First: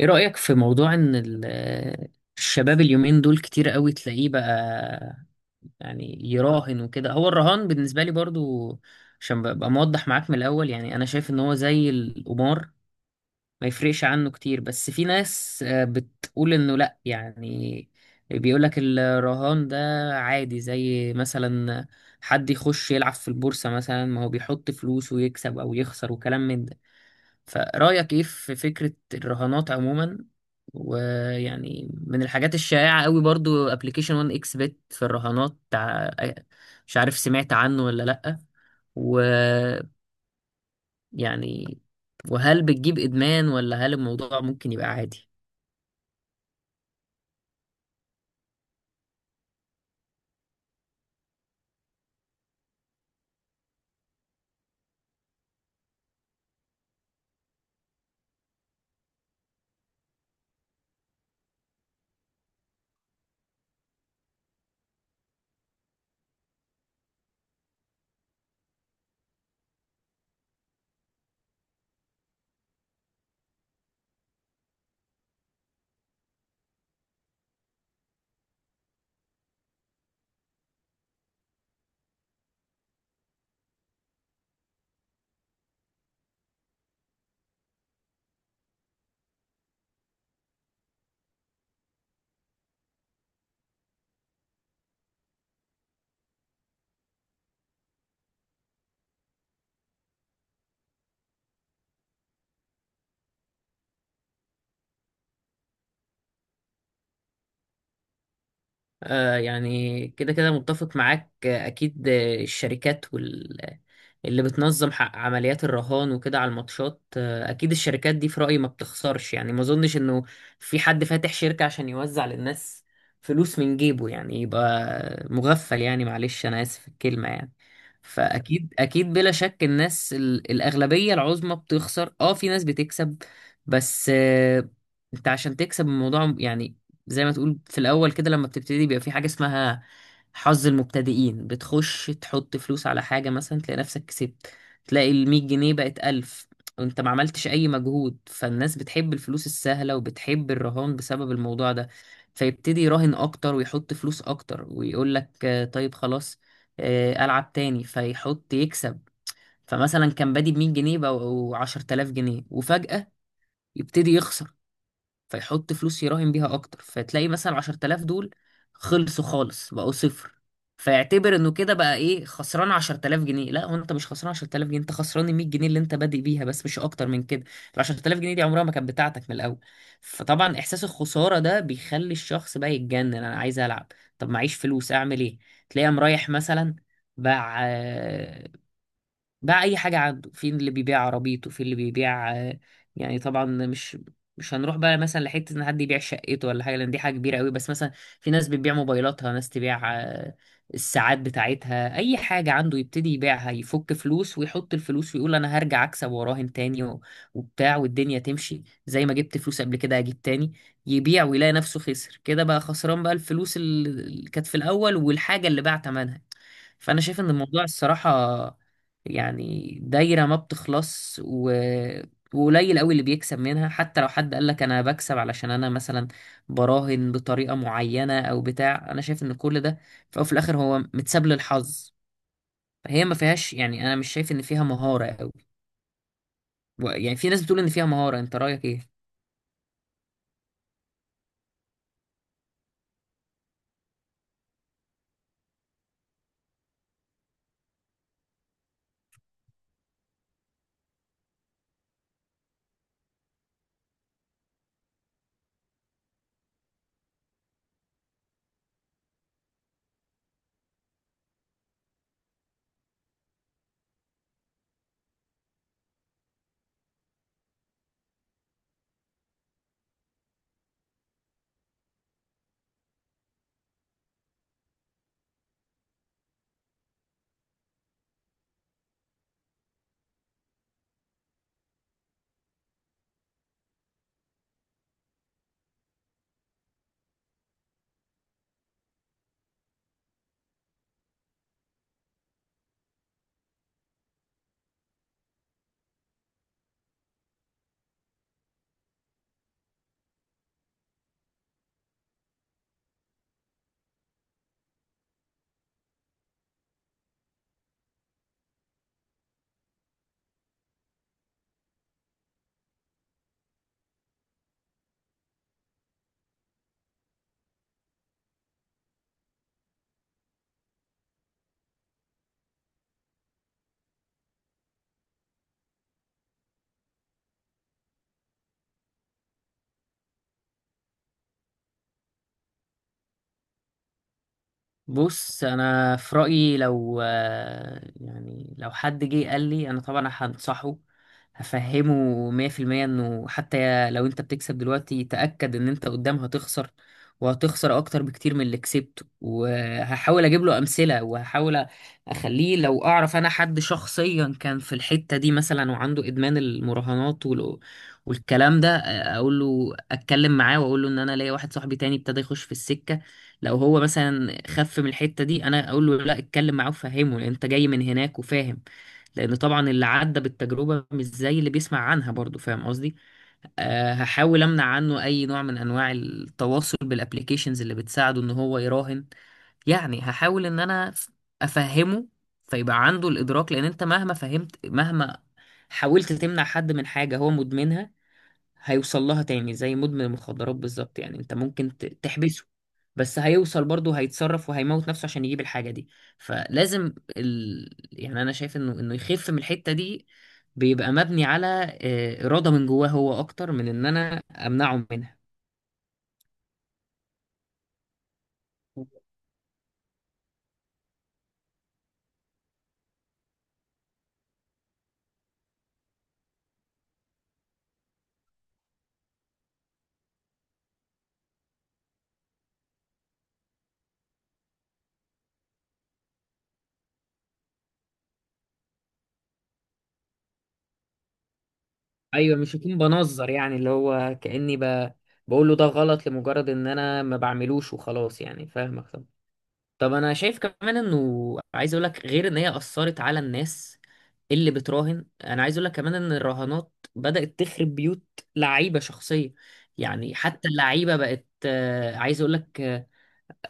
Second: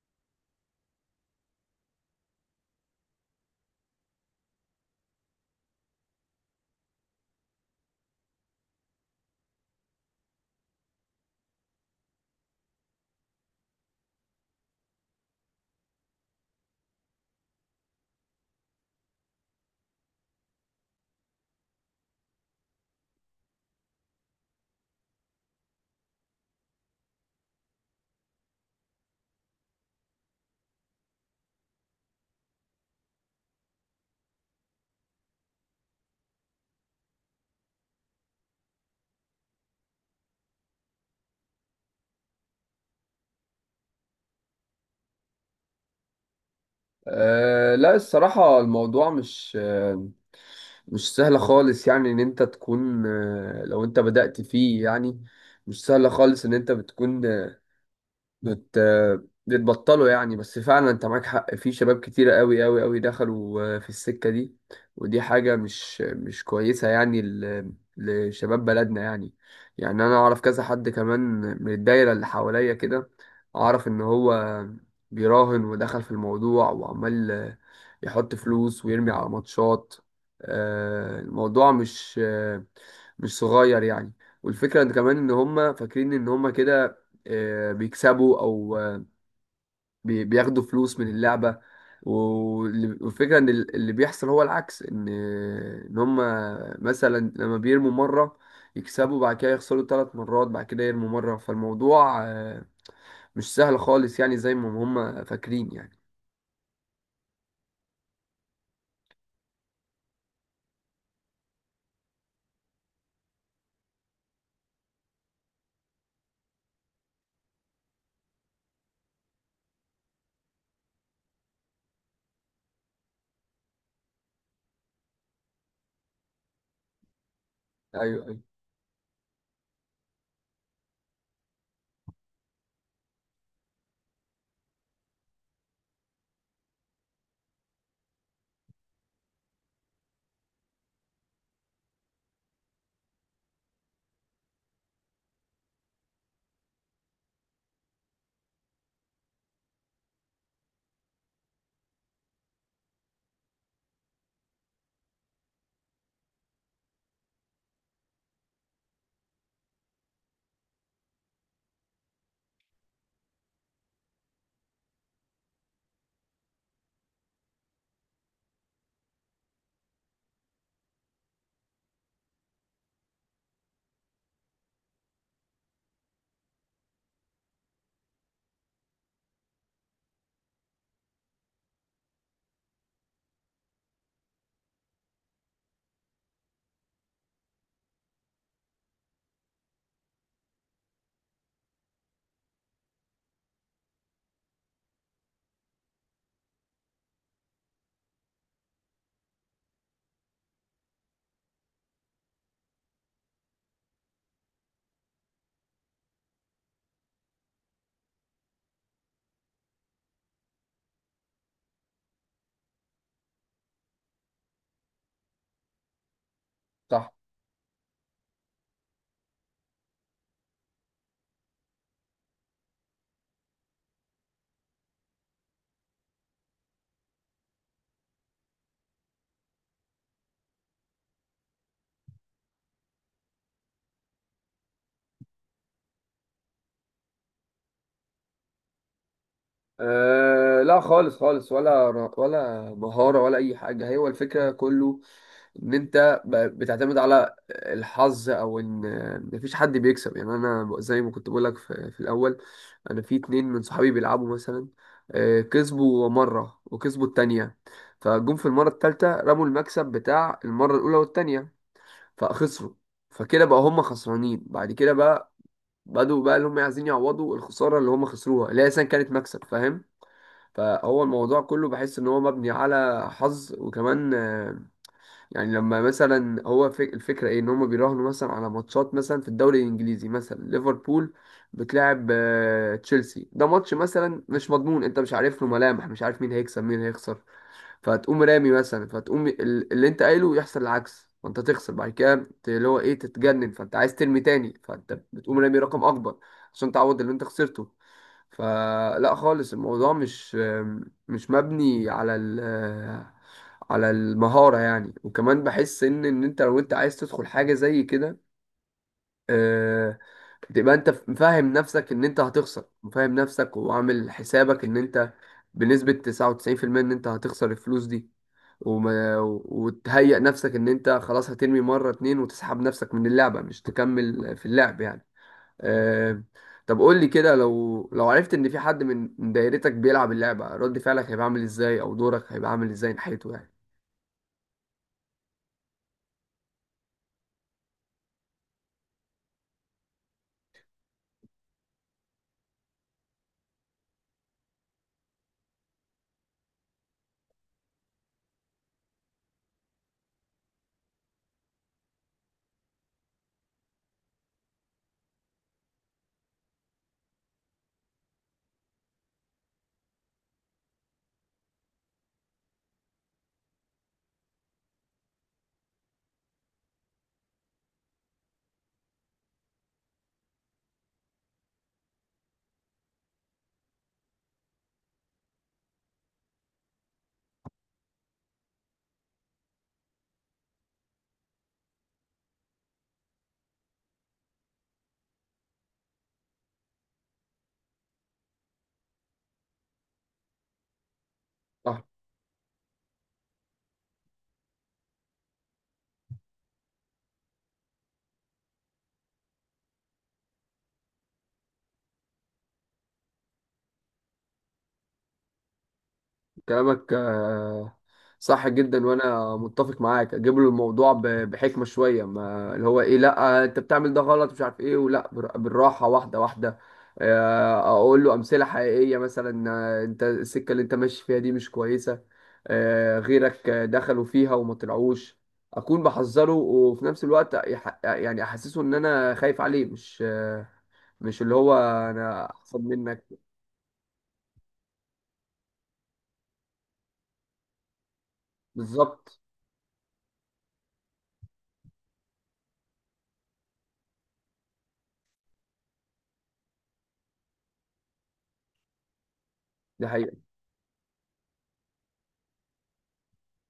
ايه رأيك في موضوع ان الشباب اليومين دول كتير قوي تلاقيه بقى يعني يراهن وكده. هو الرهان بالنسبة لي برضو، عشان ببقى موضح معاك من الاول، يعني انا شايف ان هو زي القمار، ما يفرقش عنه كتير. بس في ناس بتقول انه لا، يعني بيقولك الرهان ده عادي، زي مثلا حد يخش يلعب في البورصة مثلا، ما هو بيحط فلوس ويكسب او يخسر وكلام من ده. فرأيك ايه في فكرة الرهانات عموما؟ ويعني من الحاجات الشائعة قوي برضو ابلكيشن 1 اكس بت في الرهانات مش عارف سمعت عنه ولا لأ؟ ويعني وهل بتجيب إدمان ولا هل الموضوع ممكن يبقى عادي؟ لا، الصراحة الموضوع مش سهل خالص. يعني إن أنت تكون أه لو أنت بدأت فيه، يعني مش سهل خالص إن أنت بتكون بت... بتبطلوا يعني. بس فعلا انت معاك حق، في شباب كتيرة قوي قوي قوي دخلوا في السكة دي، ودي حاجة مش كويسة يعني لشباب بلدنا يعني. يعني انا اعرف كذا حد كمان من الدايرة اللي حواليا كده، اعرف ان هو بيراهن ودخل في الموضوع وعمال يحط فلوس ويرمي على ماتشات. الموضوع مش صغير يعني. والفكرة ان كمان ان هم فاكرين ان هم كده بيكسبوا، او بياخدوا فلوس من اللعبه، والفكره ان اللي بيحصل هو العكس، ان هم مثلا لما بيرموا مره يكسبوا، بعد كده يخسروا 3 مرات، بعد كده يرموا مره. فالموضوع مش سهل خالص يعني زي ما هم فاكرين يعني. يعني كده كده متفق معاك، أكيد. الشركات اللي بتنظم حق عمليات الرهان وكده على الماتشات، أكيد الشركات دي في رأيي ما بتخسرش، يعني ما أظنش إنه في حد فاتح شركة عشان يوزع للناس فلوس من جيبه، يعني يبقى مغفل يعني، معلش أنا آسف في الكلمة يعني. ايوه، ايوه. فأكيد أكيد بلا شك الناس الأغلبية العظمى بتخسر، أه في ناس بتكسب بس. أنت عشان تكسب الموضوع، يعني زي ما تقول، في الاول كده لما بتبتدي بيبقى في حاجه اسمها حظ المبتدئين، بتخش تحط فلوس على حاجه مثلا تلاقي نفسك كسبت. تلاقي ال 100 جنيه بقت 1000، وانت ما عملتش اي مجهود. فالناس بتحب الفلوس السهله وبتحب الرهان بسبب الموضوع ده. فيبتدي يراهن اكتر ويحط فلوس اكتر ويقول لك طيب خلاص، العب تاني، فيحط يكسب. فمثلا كان بادي ب 100 جنيه بقوا 10000 جنيه، وفجأة يبتدي يخسر، فيحط فلوس يراهن بيها اكتر، فتلاقي مثلا 10000 دول خلصوا خالص بقوا صفر. فيعتبر انه كده بقى ايه، خسران 10000 جنيه. لا، هو انت مش خسران 10000 جنيه، انت خسران ال 100 جنيه اللي انت بادئ بيها بس، مش اكتر من كده. ال 10000 جنيه دي عمرها ما كانت بتاعتك من الاول. فطبعا احساس الخساره ده بيخلي الشخص بقى يتجنن، انا عايز العب، طب معيش فلوس اعمل ايه؟ تلاقيه قام رايح مثلا باع، باع اي حاجه عنده. في اللي بيبيع عربيته، في اللي بيبيع يعني طبعا مش هنروح بقى مثلا لحته ان حد يبيع شقته ولا حاجه، لان دي حاجه كبيره قوي، بس مثلا في ناس بتبيع موبايلاتها، ناس تبيع الساعات بتاعتها. اي حاجه عنده يبتدي يبيعها، يفك فلوس ويحط الفلوس ويقول انا هرجع اكسب وراهن تاني وبتاع، والدنيا تمشي، زي ما جبت فلوس قبل كده هجيب تاني. يبيع ويلاقي نفسه خسر كده، بقى خسران بقى الفلوس اللي كانت في الاول والحاجه اللي باع ثمنها. فانا صح. شايف ان الموضوع الصراحه يعني دايره ما بتخلص. وقليل قوي اللي بيكسب منها. حتى لو حد قال لك انا بكسب علشان انا مثلا براهن بطريقه معينه او بتاع، انا شايف ان كل ده في الأول وفي الاخر هو متساب للحظ. فهي ما فيهاش، يعني انا مش شايف ان فيها مهاره قوي. يعني في ناس بتقول ان فيها مهاره، انت رايك ايه؟ لا خالص خالص، ولا مهارة ولا أي حاجة، هي هو الفكرة كله إن أنت بتعتمد على الحظ، أو إن مفيش حد بيكسب يعني. أنا زي ما كنت بقولك في الأول، أنا في 2 من صحابي بيلعبوا مثلا. كسبوا مرة وكسبوا التانية، فجم في المرة التالتة رموا المكسب بتاع المرة الأولى والتانية فخسروا. فكده بقى هم خسرانين، بعد كده بقى بدوا بقى اللي هم عايزين يعوضوا الخسارة اللي هم خسروها، اللي هي أساسا كانت مكسب، فاهم؟ فهو الموضوع كله، بحس ان هو مبني على حظ. وكمان يعني لما مثلا هو الفكره ايه، ان هم بيراهنوا مثلا على ماتشات مثلا في الدوري الانجليزي، مثلا ليفربول بتلاعب تشيلسي، ده ماتش مثلا مش مضمون، انت مش عارف له ملامح، مش عارف مين هيكسب مين هيخسر. فتقوم رامي مثلا، فتقوم اللي انت قايله يحصل العكس، فانت تخسر، بعد كده ت- اللي هو ايه تتجنن، فانت عايز ترمي تاني، فانت بتقوم رامي رقم اكبر عشان تعوض اللي انت خسرته. فلا خالص، الموضوع مش مبني على المهارة يعني. وكمان بحس ان انت لو انت عايز تدخل حاجة زي كده، آه، بتبقى انت فاهم نفسك ان انت هتخسر، وفاهم نفسك وعامل حسابك ان انت بنسبة 99% ان انت هتخسر الفلوس دي، وما وتهيأ نفسك ان انت خلاص هترمي مرة اتنين وتسحب نفسك من اللعبة، مش تكمل في اللعب يعني. آه، طب قول لي كده، لو عرفت ان في حد من دايرتك بيلعب اللعبة، رد فعلك هيبقى عامل ازاي، او دورك هيبقى عامل ازاي ناحيته يعني؟ بص انا في رايي، لو يعني لو حد جه قال لي، انا طبعا هنصحه، هفهمه 100% انه حتى لو انت بتكسب دلوقتي، تاكد ان انت قدام هتخسر، وهتخسر اكتر بكتير من اللي كسبته. وهحاول اجيب له امثله، وهحاول اخليه، لو اعرف انا حد شخصيا كان في الحته دي مثلا وعنده ادمان المراهنات والكلام ده، اقول له اتكلم معاه، واقول له ان انا ليا واحد صاحبي تاني ابتدى يخش في السكه، لو هو مثلا خف من الحتة دي. انا اقول له لا اتكلم معاه وفهمه، لان انت جاي من هناك وفاهم، لان طبعا اللي عدى بالتجربة مش زي اللي بيسمع عنها برضو، فاهم قصدي؟ أه هحاول امنع عنه اي نوع من انواع التواصل بالابليكيشنز اللي بتساعده ان هو يراهن. يعني هحاول ان انا افهمه، فيبقى عنده الادراك، لان انت مهما فهمت، مهما حاولت تمنع حد من حاجة هو مدمنها هيوصل لها تاني. زي مدمن المخدرات بالظبط، يعني انت ممكن تحبسه، بس هيوصل برضه، هيتصرف وهيموت نفسه عشان يجيب الحاجة دي. فلازم يعني انا شايف انه يخف من الحتة دي بيبقى مبني على إرادة من جواه هو اكتر من ان انا امنعه منها. كلامك صح جدا وانا متفق معاك. اجيب له الموضوع بحكمه شويه، ما اللي هو ايه، لا انت بتعمل ده غلط مش عارف ايه، ولا بالراحه واحده واحده. اقول له امثله حقيقيه، مثلا انت السكه اللي انت ماشي فيها دي مش كويسه، غيرك دخلوا فيها وما طلعوش. اكون بحذره وفي نفس الوقت يعني احسسه ان انا خايف عليه، مش اللي هو انا ايوه مش احسن هكون منك. بنظر، يعني اللي هو كأني بقول له ده غلط لمجرد ان انا ما بعملوش وخلاص، يعني فاهمك طبعا. بالظبط. طب انا شايف كمان انه، عايز اقول لك، غير ان هي اثرت على الناس اللي بتراهن، انا عايز اقول لك كمان ان الرهانات بدأت تخرب بيوت لعيبة شخصية. دي يعني حقيقه. حتى اللعيبة بقت عايز اقول لك،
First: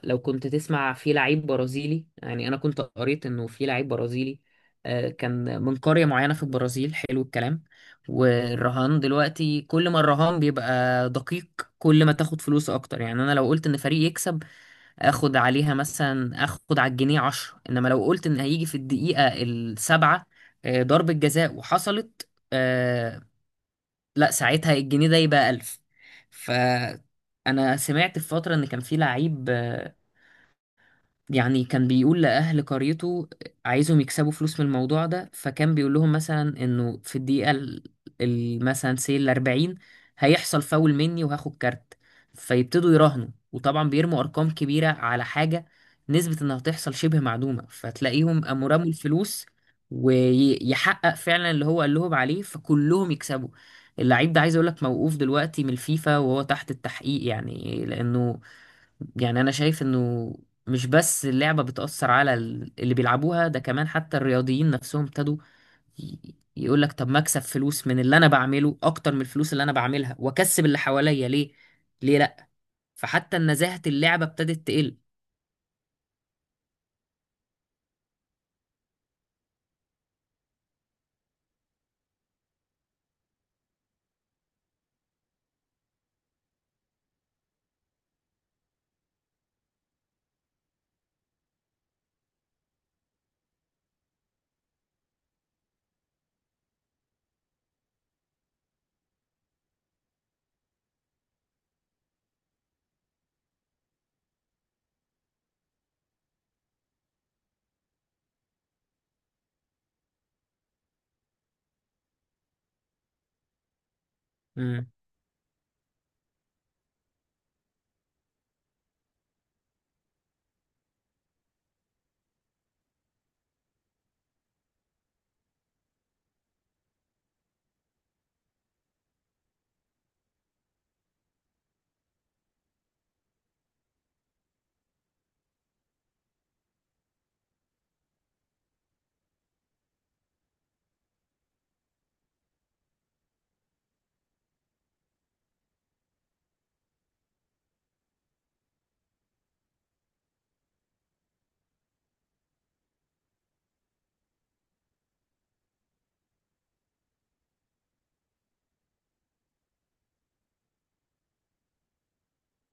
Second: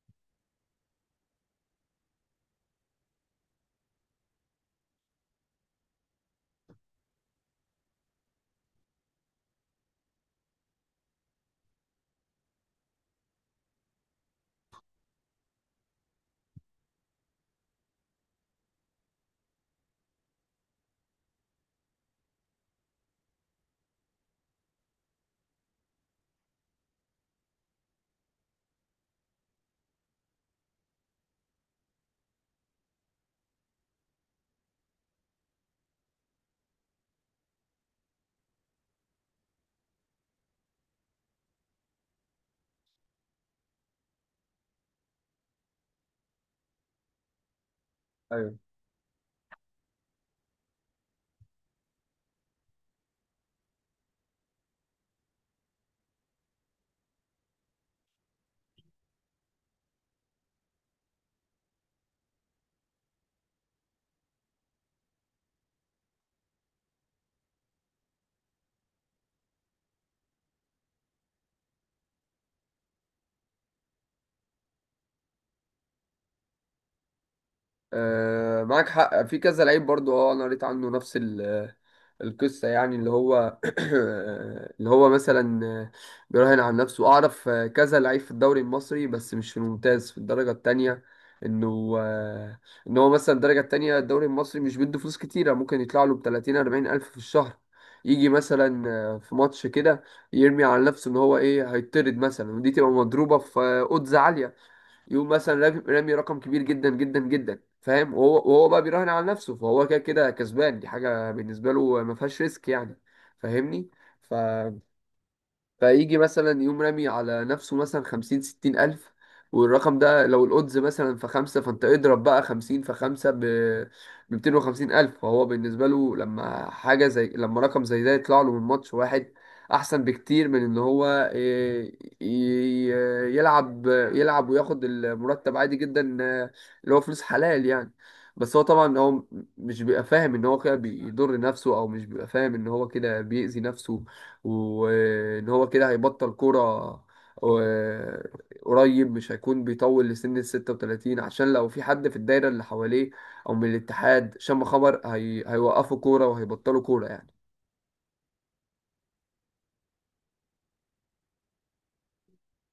لو كنت تسمع في لعيب برازيلي، يعني انا كنت قريت انه في لعيب برازيلي كان من قرية معينة في البرازيل. حلو الكلام. والرهان دلوقتي كل ما الرهان بيبقى دقيق كل ما تاخد فلوس اكتر. يعني انا لو قلت ان فريق يكسب اخد عليها مثلا، اخد على الجنيه عشرة، انما لو قلت ان هيجي في الدقيقة السابعة ضربة جزاء وحصلت لا ساعتها الجنيه ده يبقى ألف. فأنا سمعت في فترة إن كان في لعيب يعني كان بيقول لأهل قريته، عايزهم يكسبوا فلوس من الموضوع ده، فكان بيقول لهم مثلا إنه في الدقيقة مثلا سي 40 هيحصل فاول مني وهاخد كارت. فيبتدوا يراهنوا، وطبعا بيرموا أرقام كبيرة على حاجة نسبة إنها تحصل شبه معدومة، فتلاقيهم أيوه. قاموا رموا الفلوس ويحقق فعلا اللي هو قال لهم عليه، فكلهم يكسبوا. اللعيب ده عايز أقول لك موقوف دلوقتي من الفيفا وهو تحت التحقيق، يعني لأنه، يعني انا شايف انه مش بس اللعبة بتأثر على اللي بيلعبوها، ده كمان حتى الرياضيين نفسهم ابتدوا يقول لك طب ما اكسب فلوس من اللي انا بعمله اكتر من الفلوس اللي انا بعملها، واكسب اللي حواليا، ليه لا؟ فحتى نزاهة اللعبة ابتدت تقل. آه، معاك حق في كذا لعيب برضو، انا قريت عنه نفس القصة يعني. اللي هو اللي هو مثلا بيراهن على نفسه. اعرف كذا لعيب في الدوري المصري، بس مش في الممتاز، في الدرجة التانية. انه آه، ان هو مثلا الدرجة التانية الدوري المصري مش بيدوا فلوس كتيرة، ممكن يطلع له ب 30 40 الف في الشهر. يجي مثلا في ماتش كده، يرمي على نفسه ان هو ايه هيطرد مثلا، ودي تبقى مضروبة في odds عالية. يقوم مثلا رامي رقم كبير جدا جدا جدا، فاهم؟ وهو بقى بيراهن على نفسه، فهو كده كده كسبان، دي حاجه بالنسبه له ما فيهاش ريسك يعني. فاهمني؟ ف فيجي مثلا يقوم رامي على نفسه مثلا 50 60 ألف، والرقم ده لو الأودز مثلا في 5، فأنت اضرب بقى 50 في 5 بميتين وخمسين ألف، فهو بالنسبة له لما حاجة زي لما رقم زي ده يطلع له من ماتش واحد، أحسن بكتير من إن هو إيه، ي- ي- يلعب يلعب وياخد المرتب عادي جدا اللي هو فلوس حلال يعني. بس هو طبعا هو مش بيبقى فاهم إن هو كده بيضر نفسه، أو مش بيبقى فاهم إن هو كده بيأذي نفسه، وان هو كده هيبطل كوره. آه، قريب مش هيكون بيطول لسن ال 36، عشان لو في حد في الدايره اللي حواليه او من الاتحاد شم خبر هيوقفوا كوره وهيبطلوا كوره يعني.